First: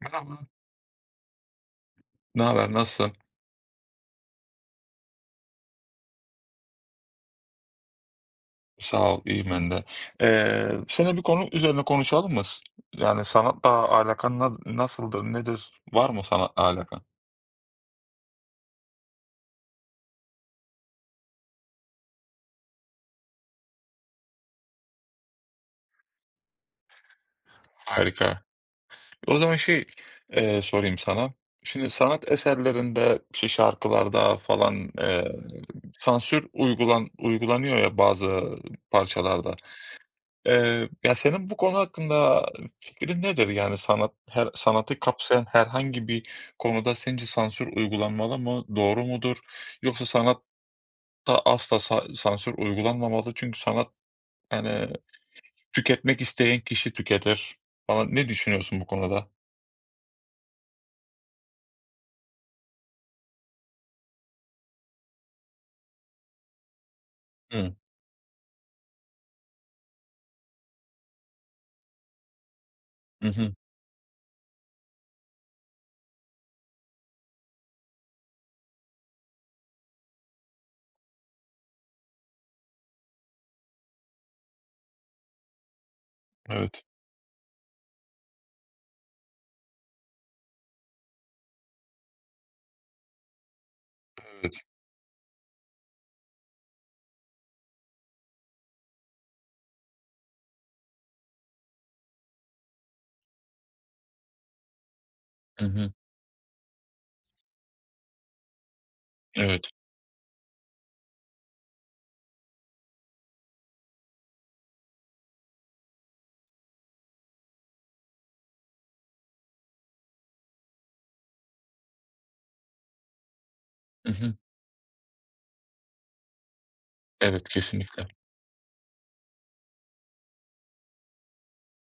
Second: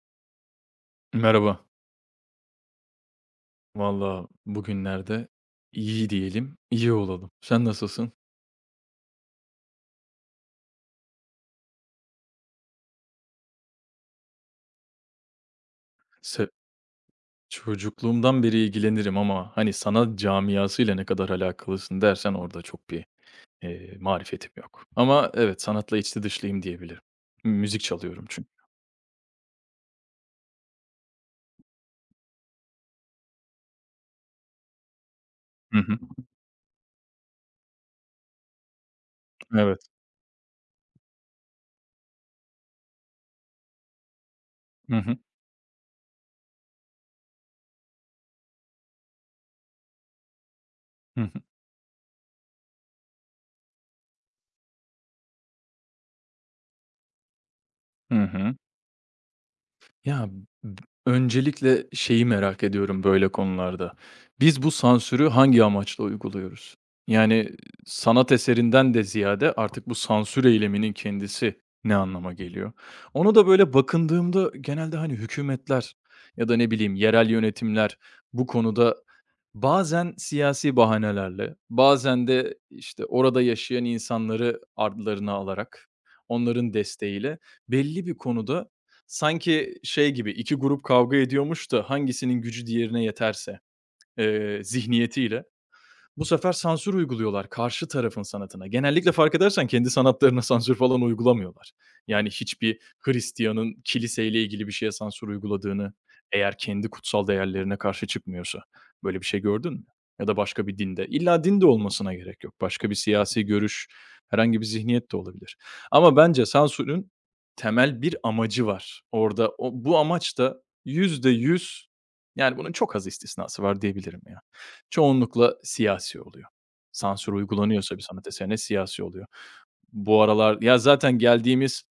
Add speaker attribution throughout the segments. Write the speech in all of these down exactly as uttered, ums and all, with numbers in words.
Speaker 1: Merhaba.
Speaker 2: Merhaba.
Speaker 1: Ne haber? Nasılsın?
Speaker 2: Valla bugünlerde iyi diyelim, iyi olalım. Sen nasılsın?
Speaker 1: Sağ ol, İyiyim ben de. Ee, seninle bir konu üzerine konuşalım mı? Yani sanatla alakan na- nasıldır, nedir? Var mı
Speaker 2: Se
Speaker 1: sanatla alakan?
Speaker 2: Çocukluğumdan beri ilgilenirim ama hani sanat camiasıyla ne kadar alakalısın dersen orada çok bir, eee, marifetim yok. Ama evet, sanatla içli dışlıyım diyebilirim. Müzik çalıyorum
Speaker 1: Harika.
Speaker 2: çünkü.
Speaker 1: O zaman şey e, sorayım sana. Şimdi sanat eserlerinde, işte şarkılarda falan e,
Speaker 2: Hı hı.
Speaker 1: sansür uygulan uygulanıyor ya bazı parçalarda.
Speaker 2: Evet.
Speaker 1: Eee, ya, senin bu konu hakkında fikrin nedir? Yani, sanat, her
Speaker 2: Hı
Speaker 1: sanatı
Speaker 2: hı.
Speaker 1: kapsayan herhangi bir konuda sence sansür uygulanmalı mı? Doğru mudur? Yoksa sanatta
Speaker 2: Hı hı.
Speaker 1: asla sa sansür uygulanmamalı çünkü sanat, yani, tüketmek isteyen kişi tüketir. Bana,
Speaker 2: Hı
Speaker 1: ne
Speaker 2: hı.
Speaker 1: düşünüyorsun bu konuda?
Speaker 2: Ya, b öncelikle şeyi merak ediyorum böyle konularda. Biz bu sansürü hangi amaçla uyguluyoruz? Yani,
Speaker 1: Hıı.
Speaker 2: sanat eserinden de ziyade artık bu sansür eyleminin kendisi ne anlama geliyor?
Speaker 1: Hı
Speaker 2: Onu da
Speaker 1: hı.
Speaker 2: böyle bakındığımda genelde, hani, hükümetler ya da ne bileyim yerel yönetimler bu konuda bazen siyasi bahanelerle, bazen de, işte, orada yaşayan insanları ardlarına alarak, onların
Speaker 1: Evet.
Speaker 2: desteğiyle belli bir konuda sanki şey gibi, iki grup kavga ediyormuş da hangisinin gücü diğerine yeterse,
Speaker 1: Evet.
Speaker 2: eee, zihniyetiyle. Bu sefer sansür uyguluyorlar karşı tarafın sanatına. Genellikle fark edersen kendi sanatlarına sansür falan uygulamıyorlar. Yani hiçbir Hristiyanın kiliseyle ilgili bir şeye sansür
Speaker 1: Hı hı.
Speaker 2: uyguladığını, eğer kendi kutsal değerlerine karşı çıkmıyorsa, böyle bir şey
Speaker 1: Evet.
Speaker 2: gördün mü? Ya da başka bir dinde. İlla din de olmasına gerek yok. Başka bir siyasi görüş, herhangi bir zihniyet de olabilir. Ama bence sansürün temel bir amacı var. Orada o, bu amaç da yüzde yüz, yani bunun çok az istisnası var
Speaker 1: Hı
Speaker 2: diyebilirim
Speaker 1: hı.
Speaker 2: ya. Çoğunlukla siyasi oluyor. Sansür
Speaker 1: Evet,
Speaker 2: uygulanıyorsa bir
Speaker 1: kesinlikle.
Speaker 2: sanat eserine siyasi oluyor. Bu aralar ya, zaten geldiğimiz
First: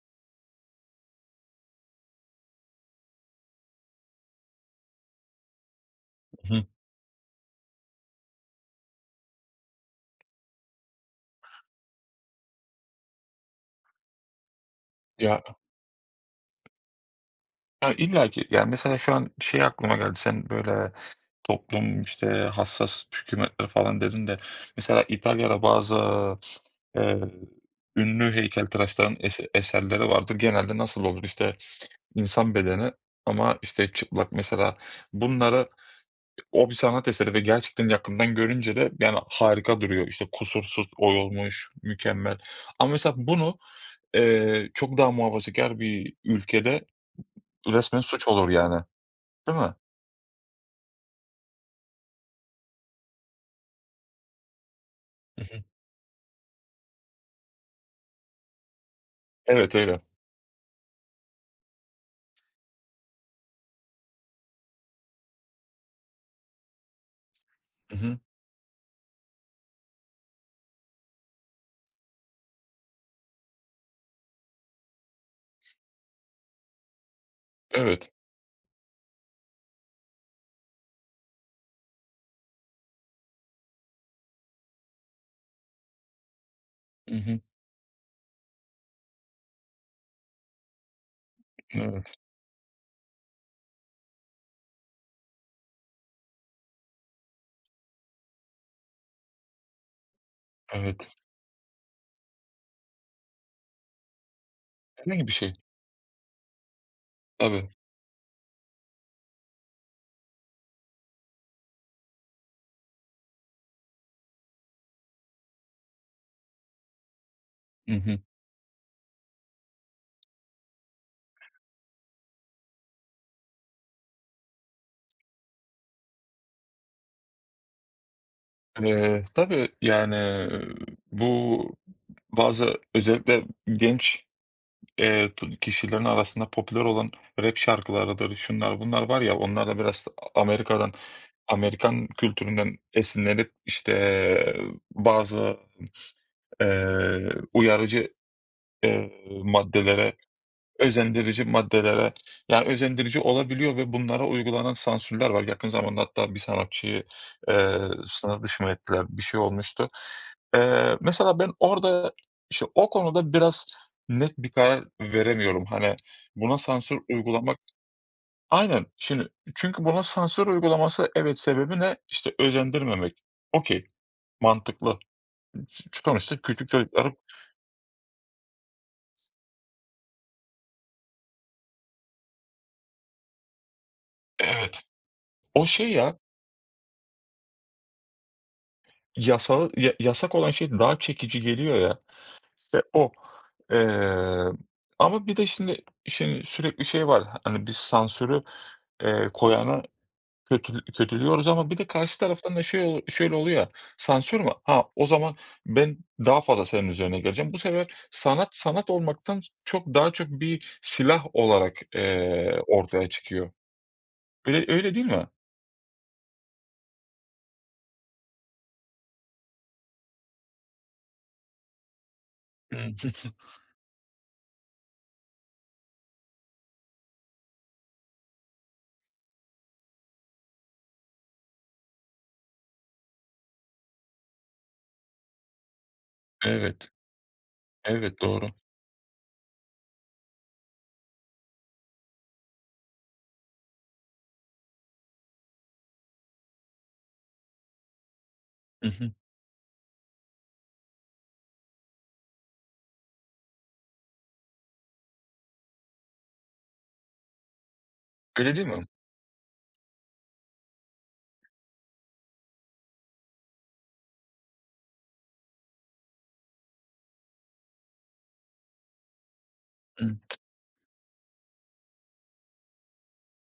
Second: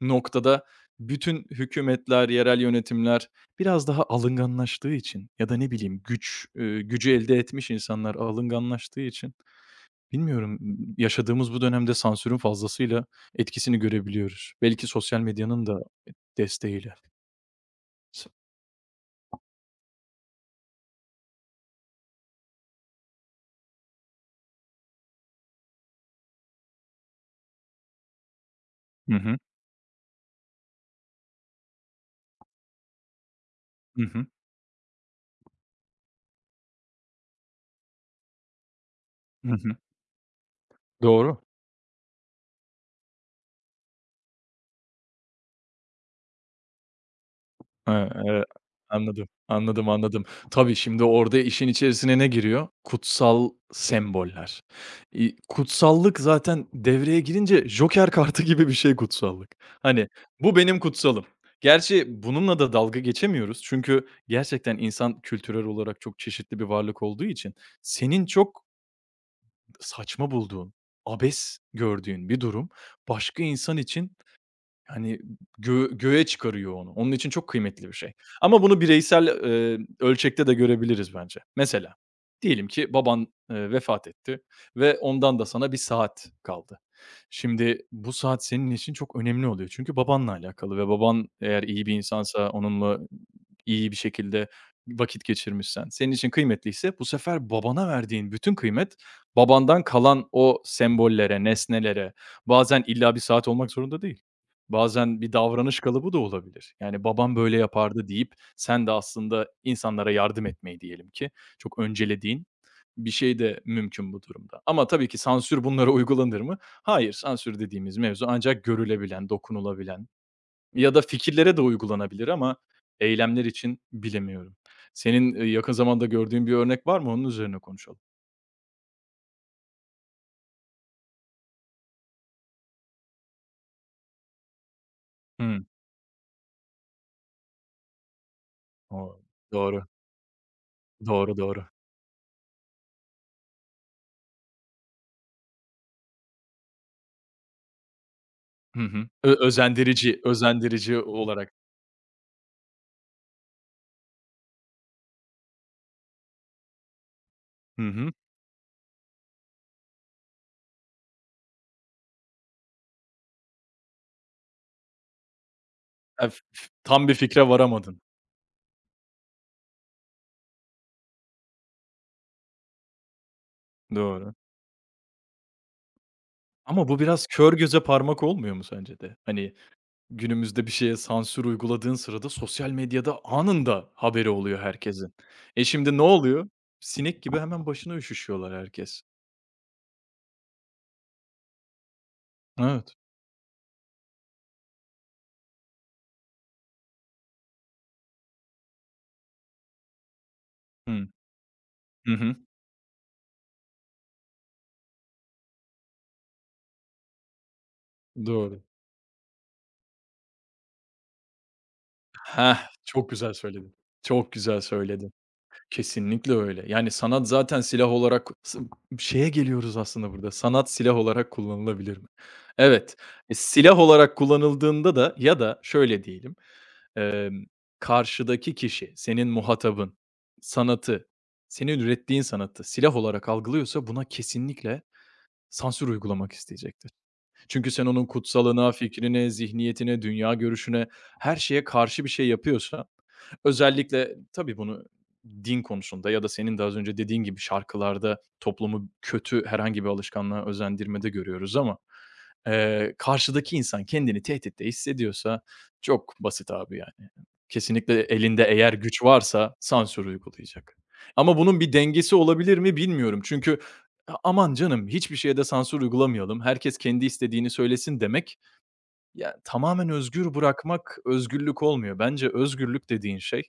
Speaker 2: noktada bütün hükümetler, yerel yönetimler biraz daha alınganlaştığı için ya da ne bileyim güç,
Speaker 1: Hı.
Speaker 2: eee, gücü elde etmiş insanlar alınganlaştığı için bilmiyorum, ımm, yaşadığımız bu dönemde sansürün fazlasıyla etkisini görebiliyoruz. Belki sosyal
Speaker 1: Ya,
Speaker 2: medyanın da desteğiyle.
Speaker 1: ya, illa
Speaker 2: S
Speaker 1: ki. Yani, mesela şu an şey aklıma geldi. Sen böyle toplum, işte, hassas hükümetler falan dedin de mesela İtalya'da bazı, eee, ünlü
Speaker 2: Hı
Speaker 1: heykeltıraşların
Speaker 2: hı.
Speaker 1: ese eserleri vardır. Genelde nasıl olur? işte insan bedeni ama, işte,
Speaker 2: Hı hı.
Speaker 1: çıplak mesela. Bunları, o bir sanat eseri ve gerçekten yakından görünce de, yani,
Speaker 2: Hı hı.
Speaker 1: harika duruyor. İşte, kusursuz
Speaker 2: Doğru.
Speaker 1: oyulmuş, mükemmel. Ama mesela bunu, eee, çok daha muhafazakar bir ülkede
Speaker 2: He,
Speaker 1: resmen suç
Speaker 2: evet.
Speaker 1: olur yani.
Speaker 2: Anladım,
Speaker 1: Değil mi?
Speaker 2: anladım, anladım. Tabii, şimdi orada işin içerisine ne giriyor? Kutsal semboller. İii,
Speaker 1: Hı hı.
Speaker 2: kutsallık zaten devreye girince joker kartı gibi bir şey kutsallık.
Speaker 1: Evet, öyle.
Speaker 2: Hani, bu benim kutsalım. Gerçi bununla da dalga geçemiyoruz. Çünkü gerçekten insan kültürel olarak çok çeşitli bir varlık olduğu için
Speaker 1: Hı hı.
Speaker 2: senin çok saçma bulduğun, abes gördüğün bir durum başka insan için hani, gö göğe çıkarıyor onu. Onun için çok kıymetli bir
Speaker 1: Evet.
Speaker 2: şey. Ama bunu bireysel, eee, ölçekte de görebiliriz bence. Mesela diyelim ki baban, eee, vefat etti ve ondan da sana bir saat kaldı.
Speaker 1: Hı hı.
Speaker 2: Şimdi bu saat senin için çok önemli oluyor. Çünkü babanla alakalı ve baban eğer iyi bir
Speaker 1: Evet,
Speaker 2: insansa, onunla iyi bir şekilde vakit geçirmişsen, senin için kıymetliyse bu sefer babana verdiğin bütün kıymet babandan kalan o
Speaker 1: evet.
Speaker 2: sembollere, nesnelere, bazen illa bir saat olmak zorunda değil. Bazen
Speaker 1: Herhangi bir
Speaker 2: bir
Speaker 1: şey.
Speaker 2: davranış kalıbı da olabilir. Yani, "Babam böyle
Speaker 1: Tabii.
Speaker 2: yapardı." deyip sen de aslında insanlara yardım etmeyi diyelim ki çok öncelediğin bir şey de mümkün bu durumda. Ama tabii ki sansür bunlara uygulanır mı? Hayır, sansür
Speaker 1: Hı
Speaker 2: dediğimiz
Speaker 1: hı.
Speaker 2: mevzu ancak görülebilen, dokunulabilen ya da fikirlere de uygulanabilir ama eylemler için bilemiyorum. Senin, eee, yakın zamanda gördüğün bir örnek var mı? Onun üzerine konuşalım.
Speaker 1: Eee, tabii, yani, eee, bu bazı özellikle genç, eee, t
Speaker 2: Hıı.
Speaker 1: kişilerin arasında popüler olan rap şarkılarıdır, şunlar bunlar
Speaker 2: O
Speaker 1: var ya, onlar da
Speaker 2: doğru.
Speaker 1: biraz Amerika'dan,
Speaker 2: Doğru, doğru.
Speaker 1: Amerikan kültüründen esinlenip, işte, eee, bazı, eee, uyarıcı,
Speaker 2: Hı hı.
Speaker 1: eee,
Speaker 2: Ö
Speaker 1: maddelere.
Speaker 2: özendirici özendirici
Speaker 1: Özendirici
Speaker 2: olarak.
Speaker 1: maddelere, yani, özendirici olabiliyor ve bunlara uygulanan sansürler var. Yakın zamanda hatta bir sanatçıyı, eee,
Speaker 2: Hı hı.
Speaker 1: sınır dışı mı ettiler, bir şey olmuştu. Eee, mesela ben orada, işte, o konuda biraz net bir karar veremiyorum. Hani,
Speaker 2: Ya, f
Speaker 1: buna
Speaker 2: f
Speaker 1: sansür
Speaker 2: tam bir fikre
Speaker 1: uygulamak.
Speaker 2: varamadın.
Speaker 1: Aynen. Şimdi, çünkü buna sansür uygulaması, evet, sebebi ne? İşte, özendirmemek. Okay,
Speaker 2: Doğru.
Speaker 1: mantıklı. Ç sonuçta küçük
Speaker 2: Ama bu
Speaker 1: çocuklara.
Speaker 2: biraz kör göze parmak olmuyor mu sence de? Hani, günümüzde bir şeye sansür uyguladığın sırada sosyal medyada anında haberi oluyor
Speaker 1: Evet.
Speaker 2: herkesin. E,
Speaker 1: O şey
Speaker 2: şimdi ne
Speaker 1: ya,
Speaker 2: oluyor? Sinek gibi hemen başına üşüşüyorlar herkes.
Speaker 1: yasal ya yasak olan şey daha çekici geliyor ya. İşte
Speaker 2: Evet.
Speaker 1: o. Eee, Ama bir de şimdi şimdi sürekli şey var, hani biz sansürü, eee, koyana kötül
Speaker 2: Hıı.
Speaker 1: kötülüyoruz, ama bir de
Speaker 2: Hı
Speaker 1: karşı
Speaker 2: hı.
Speaker 1: taraftan da şey ol şöyle oluyor ya, sansür mü? Ha, o zaman ben daha fazla senin üzerine geleceğim. Bu sefer sanat,
Speaker 2: Doğru.
Speaker 1: sanat olmaktan çok daha çok bir silah olarak,
Speaker 2: Heh,
Speaker 1: eee, ortaya
Speaker 2: çok güzel
Speaker 1: çıkıyor.
Speaker 2: söyledin. Çok güzel
Speaker 1: Öyle, öyle değil
Speaker 2: söyledin.
Speaker 1: mi?
Speaker 2: Kesinlikle öyle. Yani sanat zaten silah olarak s şeye geliyoruz aslında burada, sanat silah olarak kullanılabilir mi?
Speaker 1: Hı
Speaker 2: Evet, e, silah olarak kullanıldığında da ya da şöyle diyelim, emm, karşıdaki kişi, senin muhatabın, sanatı, senin ürettiğin sanatı silah olarak algılıyorsa buna kesinlikle sansür uygulamak
Speaker 1: Evet,
Speaker 2: isteyecektir. Çünkü sen onun
Speaker 1: evet, doğru.
Speaker 2: kutsalına, fikrine, zihniyetine, dünya görüşüne, her şeye karşı bir şey yapıyorsan özellikle tabii bunu din konusunda ya da senin de az önce dediğin gibi şarkılarda
Speaker 1: Hı
Speaker 2: toplumu
Speaker 1: hı.
Speaker 2: kötü herhangi bir alışkanlığa özendirmede görüyoruz ama, eee, karşıdaki insan kendini tehditte hissediyorsa çok basit abi yani. Kesinlikle elinde
Speaker 1: Öyle değil
Speaker 2: eğer
Speaker 1: mi?
Speaker 2: güç varsa sansür uygulayacak. Ama bunun bir dengesi olabilir mi bilmiyorum. Çünkü "A aman canım hiçbir şeye de sansür uygulamayalım, herkes kendi istediğini söylesin." demek ya, tamamen
Speaker 1: Hı.
Speaker 2: özgür bırakmak özgürlük olmuyor. Bence özgürlük dediğin şey,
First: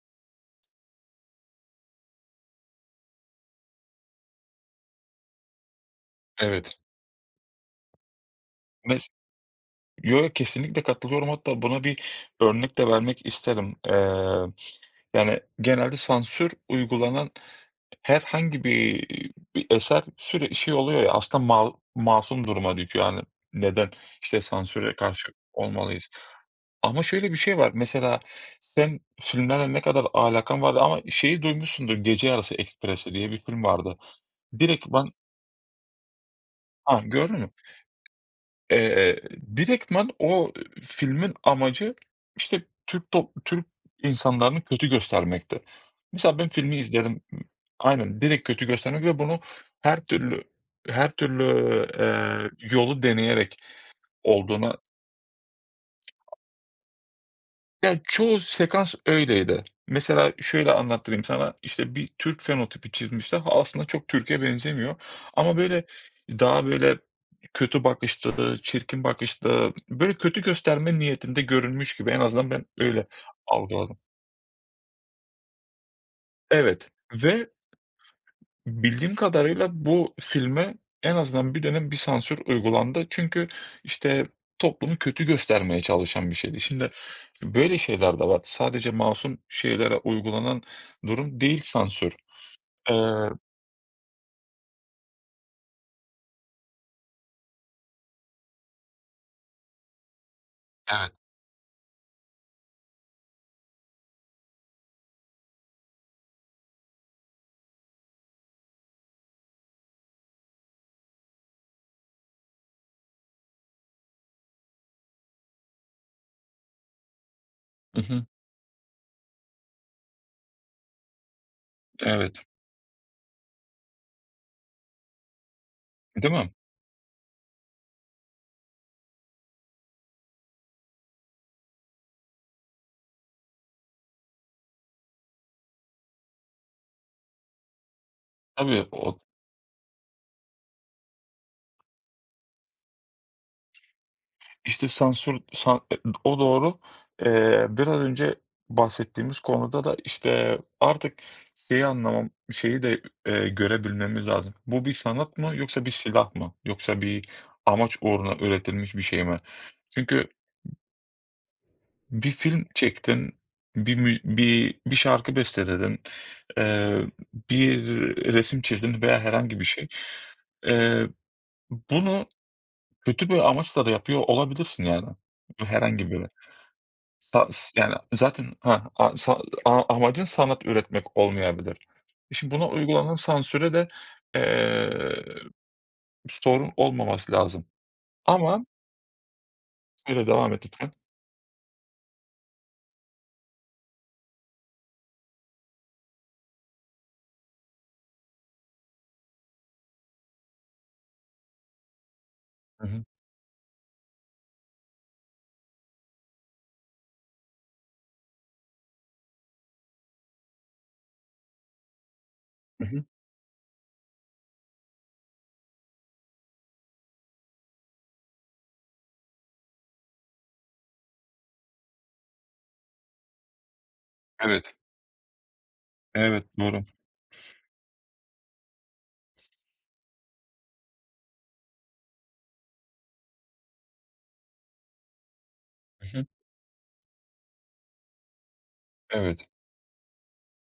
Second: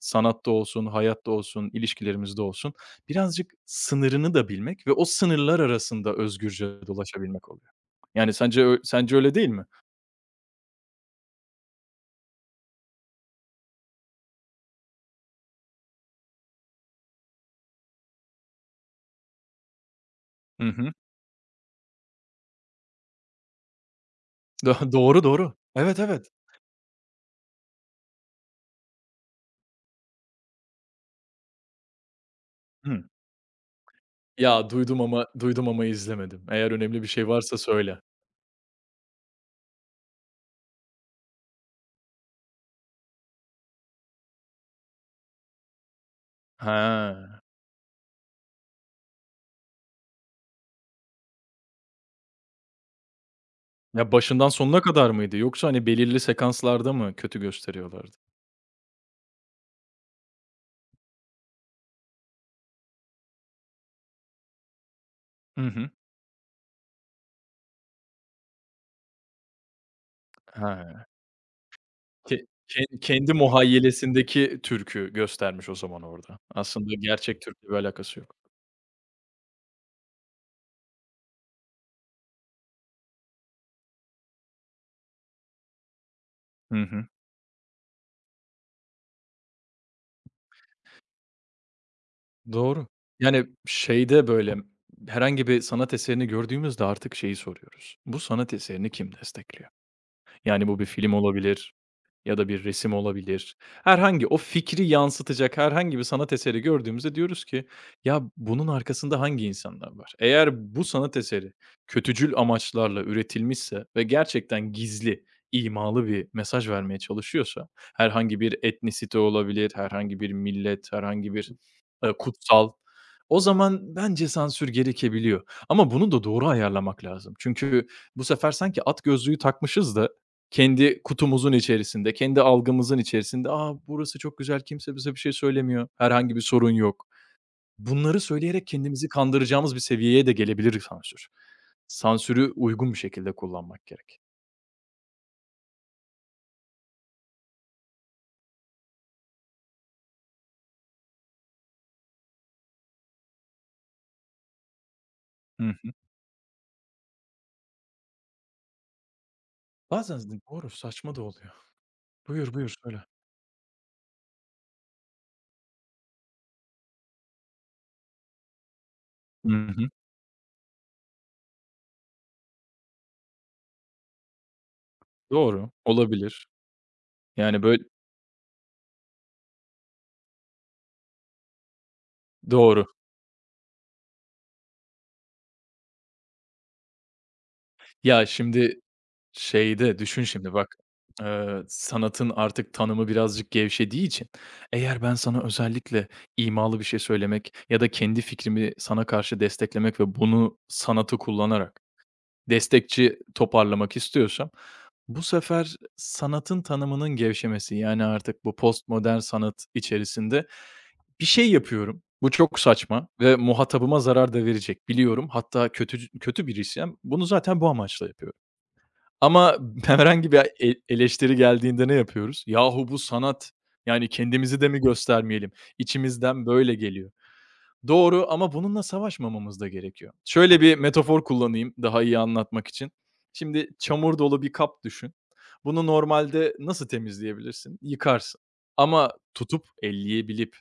Speaker 2: sanatta olsun, hayatta olsun, ilişkilerimizde olsun, birazcık sınırını da bilmek ve o sınırlar arasında
Speaker 1: Evet.
Speaker 2: özgürce dolaşabilmek oluyor. Yani, sence ö sence öyle değil mi?
Speaker 1: Yo, kesinlikle katılıyorum. Hatta buna bir örnek de vermek isterim. Eee, yani genelde sansür uygulanan herhangi bir, bir eser süre
Speaker 2: Hı
Speaker 1: şey
Speaker 2: hı.
Speaker 1: oluyor ya, aslında ma masum duruma düşüyor. Yani neden işte
Speaker 2: Do
Speaker 1: sansüre
Speaker 2: doğru,
Speaker 1: karşı
Speaker 2: doğru. Evet,
Speaker 1: olmalıyız?
Speaker 2: evet.
Speaker 1: Ama şöyle bir şey var. Mesela sen filmlerle ne kadar alakan vardı ama şeyi duymuşsundur. Gece Yarısı
Speaker 2: Hı.
Speaker 1: Ekspresi diye bir film vardı.
Speaker 2: Ya,
Speaker 1: Direkt
Speaker 2: duydum
Speaker 1: ben
Speaker 2: ama duydum ama izlemedim. Eğer
Speaker 1: Ha,
Speaker 2: önemli bir şey
Speaker 1: gördün mü?
Speaker 2: varsa söyle.
Speaker 1: Eee, direktmen o filmin amacı, işte, Türk top Türk insanlarını kötü göstermekti. Mesela ben filmi izledim.
Speaker 2: Ha.
Speaker 1: Aynen, direkt kötü göstermek ve bunu her türlü her türlü, eee, yolu deneyerek
Speaker 2: Ya, başından
Speaker 1: olduğunu.
Speaker 2: sonuna kadar mıydı yoksa, hani, belirli sekanslarda mı kötü
Speaker 1: Ya,
Speaker 2: gösteriyorlardı?
Speaker 1: çoğu sekans öyleydi. Mesela şöyle anlattırayım sana, işte, bir Türk fenotipi çizmişler. Ha, aslında çok Türkiye benzemiyor ama,
Speaker 2: Hı
Speaker 1: böyle,
Speaker 2: hı.
Speaker 1: daha, böyle, kötü bakışlı, çirkin bakışlı, böyle, kötü gösterme
Speaker 2: Ha.
Speaker 1: niyetinde görünmüş gibi, en
Speaker 2: Ke
Speaker 1: azından ben
Speaker 2: ken
Speaker 1: öyle
Speaker 2: kendi
Speaker 1: algıladım.
Speaker 2: muhayyilesindeki Türk'ü göstermiş o zaman orada.
Speaker 1: Evet
Speaker 2: Aslında gerçek
Speaker 1: ve
Speaker 2: Türk'le bir alakası yok.
Speaker 1: bildiğim kadarıyla bu filme en azından bir dönem bir sansür uygulandı. Çünkü, işte, toplumu kötü göstermeye çalışan bir şeydi.
Speaker 2: Hı
Speaker 1: Şimdi
Speaker 2: hı.
Speaker 1: işte, böyle şeyler de var. Sadece masum şeylere uygulanan durum değil sansür.
Speaker 2: Doğru.
Speaker 1: Eee.
Speaker 2: Yani şeyde, böyle, herhangi bir sanat eserini gördüğümüzde artık şeyi soruyoruz. Bu sanat eserini kim destekliyor? Yani bu bir
Speaker 1: Evet.
Speaker 2: film olabilir ya da bir resim olabilir. Herhangi o fikri yansıtacak herhangi bir sanat eseri gördüğümüzde diyoruz ki, "Ya, bunun arkasında hangi insanlar var?" Eğer bu sanat eseri kötücül amaçlarla üretilmişse ve gerçekten gizli, imalı bir mesaj vermeye çalışıyorsa,
Speaker 1: Hı hı.
Speaker 2: herhangi bir etnisite olabilir, herhangi bir millet, herhangi bir, eee,
Speaker 1: Evet.
Speaker 2: kutsal, o zaman bence sansür gerekebiliyor. Ama bunu da
Speaker 1: Değil
Speaker 2: doğru
Speaker 1: mi?
Speaker 2: ayarlamak lazım. Çünkü bu sefer sanki at gözlüğü takmışız da kendi kutumuzun içerisinde, kendi algımızın içerisinde, "A, burası çok güzel, kimse bize bir şey söylemiyor, herhangi bir sorun yok." Bunları söyleyerek
Speaker 1: Tabii
Speaker 2: kendimizi
Speaker 1: o.
Speaker 2: kandıracağımız bir seviyeye de gelebilir sansür. Sansürü uygun bir şekilde kullanmak gerek.
Speaker 1: İşte, sansür san e o doğru. Eee, biraz önce bahsettiğimiz konuda da, işte, artık şeyi anlamam şeyi de, eee, görebilmemiz lazım. Bu bir sanat mı
Speaker 2: Hı
Speaker 1: yoksa bir
Speaker 2: hı.
Speaker 1: silah mı? Yoksa bir amaç uğruna üretilmiş bir şey mi?
Speaker 2: Bazen
Speaker 1: Çünkü
Speaker 2: z doğru, saçma da oluyor.
Speaker 1: bir
Speaker 2: Buyur,
Speaker 1: film
Speaker 2: buyur, söyle.
Speaker 1: çektin, bir mü bir bir şarkı besteledin, eee, bir resim çizdin veya
Speaker 2: Hı
Speaker 1: herhangi bir şey.
Speaker 2: hı.
Speaker 1: Eee, bunu kötü bir amaçla da yapıyor olabilirsin yani.
Speaker 2: Doğru,
Speaker 1: Herhangi biri.
Speaker 2: olabilir.
Speaker 1: Sa
Speaker 2: Yani, böyl
Speaker 1: s Yani, zaten Ha, a sa a amacın sanat üretmek olmayabilir. E, şimdi buna
Speaker 2: Doğru.
Speaker 1: uygulanan sansüre de, eee, sorun olmaması lazım
Speaker 2: Ya,
Speaker 1: ama.
Speaker 2: şimdi şeyde düşün
Speaker 1: Söyle, devam
Speaker 2: şimdi
Speaker 1: et
Speaker 2: bak,
Speaker 1: lütfen.
Speaker 2: eee, sanatın artık tanımı birazcık gevşediği için eğer ben sana özellikle imalı bir şey söylemek ya da kendi fikrimi sana karşı desteklemek ve bunu sanatı kullanarak
Speaker 1: Hı hı.
Speaker 2: destekçi toparlamak istiyorsam bu sefer sanatın tanımının gevşemesi, yani, artık bu postmodern sanat içerisinde bir şey yapıyorum. Bu çok
Speaker 1: Hı hı.
Speaker 2: saçma ve muhatabıma zarar da verecek biliyorum. Hatta kötü kötü biriysem bunu zaten bu amaçla yapıyorum. Ama herhangi bir e eleştiri geldiğinde ne yapıyoruz? "Yahu bu sanat, yani kendimizi de
Speaker 1: Evet.
Speaker 2: mi göstermeyelim?"
Speaker 1: Evet,
Speaker 2: İçimizden böyle
Speaker 1: doğru.
Speaker 2: geliyor. Doğru ama bununla savaşmamamız da gerekiyor. Şöyle bir metafor kullanayım daha iyi anlatmak için. Şimdi çamur dolu bir kap düşün. Bunu
Speaker 1: Hı hı.
Speaker 2: normalde nasıl temizleyebilirsin? Yıkarsın. Ama
Speaker 1: Evet.
Speaker 2: tutup, elleyebilip,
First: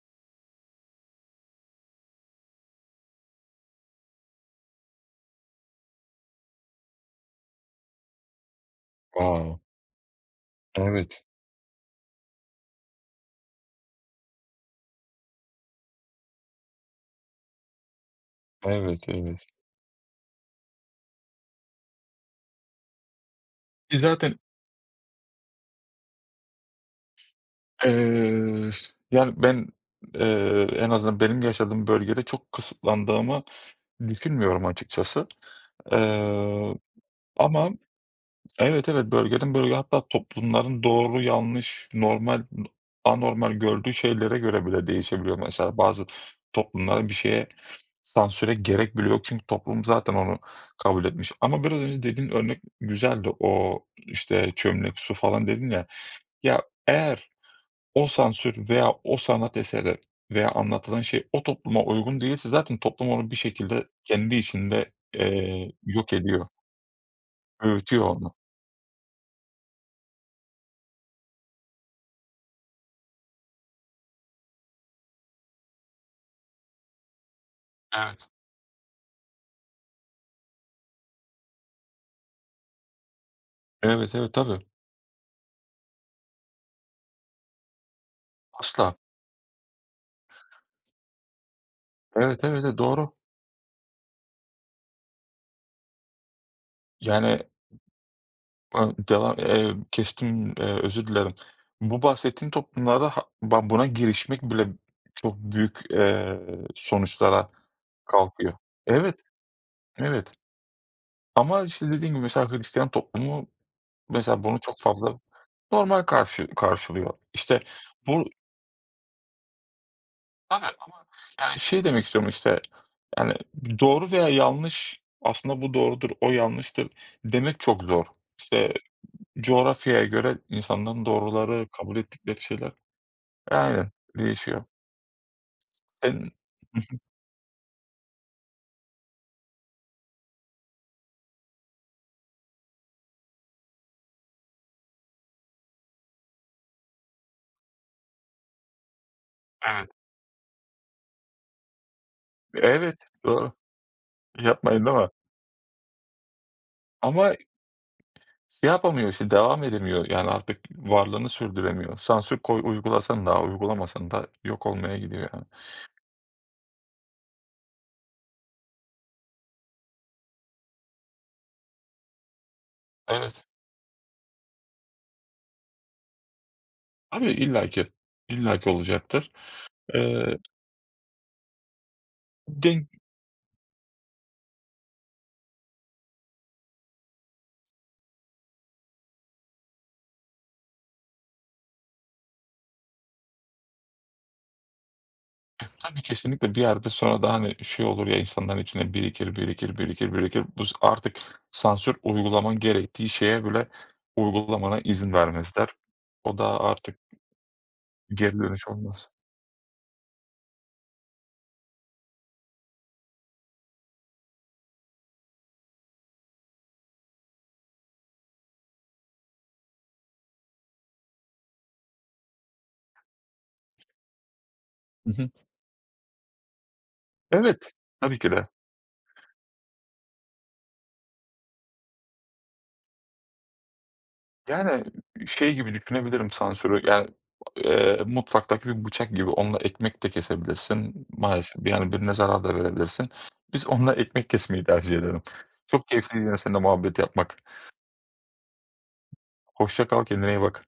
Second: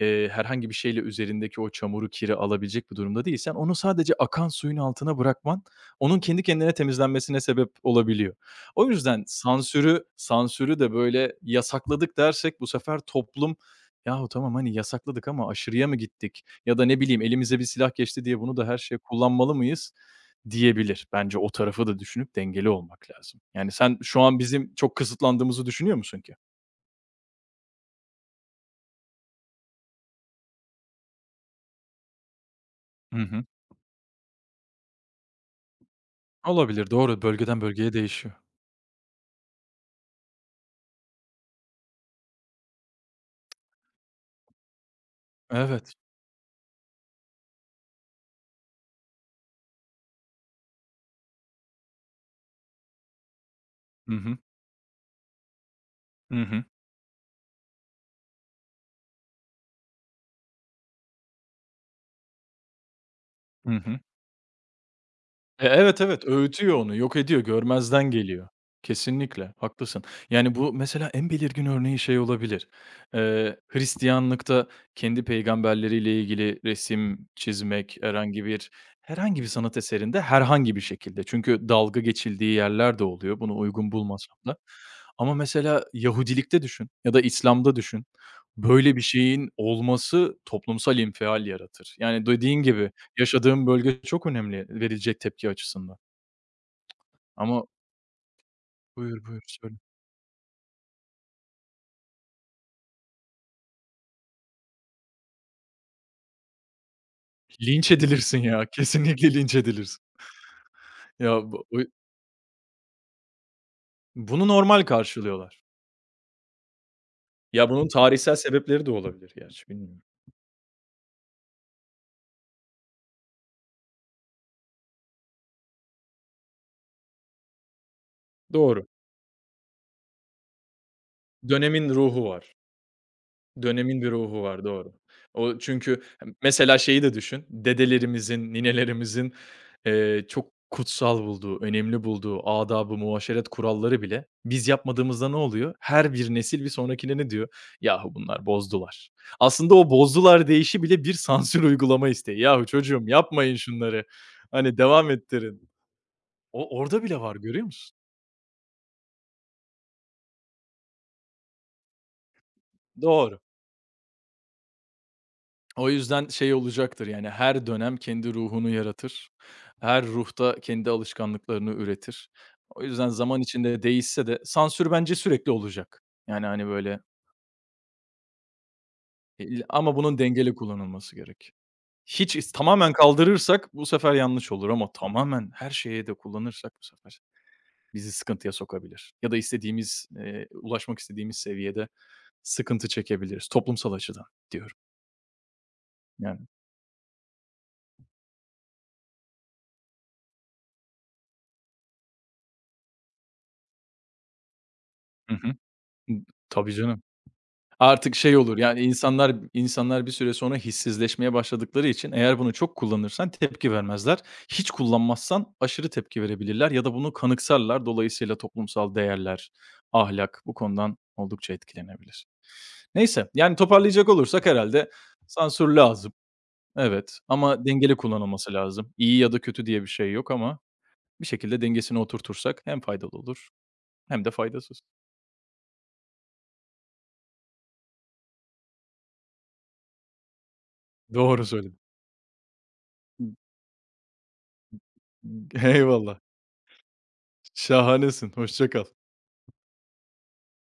Speaker 2: eee, herhangi bir şeyle üzerindeki o çamuru, kiri alabilecek bir durumda değilsen onu sadece akan suyun altına bırakman onun kendi kendine temizlenmesine sebep olabiliyor. O yüzden
Speaker 1: Wow!
Speaker 2: sansürü sansürü de
Speaker 1: Evet.
Speaker 2: böyle yasakladık dersek bu sefer toplum, "Yahu tamam, hani, yasakladık ama aşırıya mı gittik? Ya da ne bileyim elimize bir silah geçti diye bunu da her şeye
Speaker 1: Evet, evet.
Speaker 2: kullanmalı mıyız diyebilir. Bence o tarafı da düşünüp dengeli olmak lazım. Yani
Speaker 1: E,
Speaker 2: sen şu
Speaker 1: zaten,
Speaker 2: an bizim çok kısıtlandığımızı düşünüyor musun ki?
Speaker 1: eee, yani, ben, eee, en azından benim yaşadığım bölgede çok
Speaker 2: Hı
Speaker 1: kısıtlandığımı
Speaker 2: hı.
Speaker 1: düşünmüyorum açıkçası. Eee,
Speaker 2: Olabilir, doğru. Bölgeden
Speaker 1: ama.
Speaker 2: bölgeye değişiyor.
Speaker 1: Evet, evet, bölgeden bölge, hatta toplumların doğru, yanlış, normal, anormal gördüğü şeylere göre bile değişebiliyor. Mesela
Speaker 2: Evet.
Speaker 1: bazı toplumlara bir şeye sansüre gerek bile yok çünkü toplum zaten onu kabul etmiş. Ama biraz önce dediğin örnek güzeldi. O,
Speaker 2: Hı hı.
Speaker 1: işte, "Çömlek su" falan dedin ya.
Speaker 2: Hı
Speaker 1: Ya,
Speaker 2: hı.
Speaker 1: eğer o sansür veya o sanat eseri veya anlatılan şey o topluma uygun değilse zaten toplum onu bir
Speaker 2: Hı
Speaker 1: şekilde
Speaker 2: hı.
Speaker 1: kendi içinde,
Speaker 2: E,
Speaker 1: eee,
Speaker 2: evet,
Speaker 1: yok
Speaker 2: evet,
Speaker 1: ediyor,
Speaker 2: öğütüyor onu, yok ediyor,
Speaker 1: öğütüyor
Speaker 2: görmezden
Speaker 1: onu.
Speaker 2: geliyor. Kesinlikle, haklısın. Yani, bu mesela en belirgin örneği şey olabilir. Eee, Hristiyanlıkta kendi peygamberleriyle ilgili resim çizmek,
Speaker 1: Evet.
Speaker 2: herhangi bir herhangi bir sanat eserinde herhangi bir şekilde çünkü dalga geçildiği yerler de oluyor, bunu uygun
Speaker 1: Evet, evet,
Speaker 2: bulmasam da.
Speaker 1: tabii.
Speaker 2: Ama mesela Yahudilikte düşün ya da İslam'da düşün,
Speaker 1: Asla.
Speaker 2: böyle bir şeyin olması toplumsal infial yaratır. Yani,
Speaker 1: Evet,
Speaker 2: dediğin
Speaker 1: evet, evet,
Speaker 2: gibi
Speaker 1: doğru.
Speaker 2: yaşadığım bölge çok önemli verilecek tepki açısından.
Speaker 1: Yani,
Speaker 2: Ama
Speaker 1: ııı,
Speaker 2: buyur,
Speaker 1: devam
Speaker 2: buyur
Speaker 1: eee,
Speaker 2: söyle.
Speaker 1: kestim, eee, özür dilerim. Bu bahsettiğin toplumlarda ha ba buna girişmek bile çok büyük, eee, sonuçlara
Speaker 2: Linç edilirsin
Speaker 1: kalkıyor.
Speaker 2: ya,
Speaker 1: Evet,
Speaker 2: kesinlikle linç edilirsin.
Speaker 1: evet.
Speaker 2: Ya,
Speaker 1: Ama,
Speaker 2: bu bu
Speaker 1: işte, dediğim gibi mesela Hristiyan toplumu mesela
Speaker 2: bunu
Speaker 1: bunu çok
Speaker 2: normal
Speaker 1: fazla
Speaker 2: karşılıyorlar.
Speaker 1: normal karşı karşılıyor. İşte,
Speaker 2: Ya, bunun
Speaker 1: bu.
Speaker 2: tarihsel sebepleri de olabilir gerçi bilmiyorum.
Speaker 1: Tabii ama, yani, şey demek istiyorum, işte, yani, doğru veya yanlış, aslında bu doğrudur, o yanlıştır demek çok zor. İşte.
Speaker 2: Doğru.
Speaker 1: Coğrafyaya göre insanların doğruları,
Speaker 2: Dönemin
Speaker 1: kabul
Speaker 2: ruhu
Speaker 1: ettikleri
Speaker 2: var.
Speaker 1: şeyler. Aynen,
Speaker 2: Dönemin bir ruhu
Speaker 1: değişiyor.
Speaker 2: var, doğru. O çünkü
Speaker 1: Senin
Speaker 2: mesela şeyi de düşün, dedelerimizin, ninelerimizin, eee, çok kutsal bulduğu, önemli bulduğu adabı, ı muaşeret kuralları bile biz yapmadığımızda ne oluyor? Her bir nesil bir sonrakine ne diyor? "Yahu bunlar bozdular." Aslında
Speaker 1: Evet.
Speaker 2: o "bozdular" deyişi bile bir sansür uygulama isteği. "Yahu
Speaker 1: Evet,
Speaker 2: çocuğum
Speaker 1: doğru.
Speaker 2: yapmayın şunları, hani,
Speaker 1: Yapmayın
Speaker 2: devam
Speaker 1: ama.
Speaker 2: ettirin." O orada bile
Speaker 1: Ama
Speaker 2: var, görüyor musun?
Speaker 1: şey yapamıyor işte, devam edemiyor. Yani artık varlığını sürdüremiyor. Sansür koy uygulasan
Speaker 2: Doğru.
Speaker 1: da uygulamasan da yok olmaya gidiyor yani.
Speaker 2: O yüzden şey olacaktır, yani, her dönem kendi ruhunu yaratır. Her ruhta kendi alışkanlıklarını üretir. O yüzden zaman
Speaker 1: Evet.
Speaker 2: içinde değişse de sansür bence sürekli olacak. Yani, hani, böyle,
Speaker 1: Abi illaki, illaki olacaktır.
Speaker 2: il ama bunun
Speaker 1: Eee,
Speaker 2: dengeli kullanılması gerek. Hiç is
Speaker 1: denk
Speaker 2: tamamen kaldırırsak bu sefer yanlış olur ama tamamen her şeye de kullanırsak bu sefer bizi sıkıntıya sokabilir ya da istediğimiz, eee, ulaşmak istediğimiz seviyede sıkıntı çekebiliriz toplumsal açıdan diyorum.
Speaker 1: E, tabii
Speaker 2: Yani.
Speaker 1: kesinlikle bir yerde sonra da, hani, şey olur ya, insanların içine birikir, birikir, birikir, birikir. Bu s Artık sansür uygulaman gerektiği şeye bile uygulamana izin
Speaker 2: Hı hı.
Speaker 1: vermezler. O da
Speaker 2: Tabii
Speaker 1: artık
Speaker 2: canım. Artık şey
Speaker 1: geri
Speaker 2: olur,
Speaker 1: dönüş
Speaker 2: yani,
Speaker 1: olmaz.
Speaker 2: insanlar insanlar bir süre sonra hissizleşmeye başladıkları için eğer bunu çok kullanırsan tepki vermezler. Hiç kullanmazsan aşırı tepki verebilirler ya da bunu kanıksarlar. Dolayısıyla toplumsal değerler, ahlak bu konudan oldukça etkilenebilir. Neyse, yani, toparlayacak olursak herhalde
Speaker 1: Hı hı.
Speaker 2: sansür lazım, evet, ama
Speaker 1: Evet,
Speaker 2: dengeli
Speaker 1: tabii ki de.
Speaker 2: kullanılması lazım. İyi ya da kötü diye bir şey yok ama bir şekilde dengesini oturtursak hem faydalı olur hem de faydasız.
Speaker 1: Yani, şey gibi düşünebilirim sansürü, yani, eee, mutfaktaki bir bıçak gibi, onunla ekmek de kesebilirsin.
Speaker 2: Doğru
Speaker 1: Maalesef,
Speaker 2: söyledin.
Speaker 1: yani, birine zarar da verebilirsin. Biz onunla ekmek kesmeyi tercih ederim. Çok
Speaker 2: Eyvallah.
Speaker 1: keyifliydi yine seninle muhabbet yapmak.
Speaker 2: Şahanesin, hoşça kal.
Speaker 1: Hoşça kal, kendine iyi bak.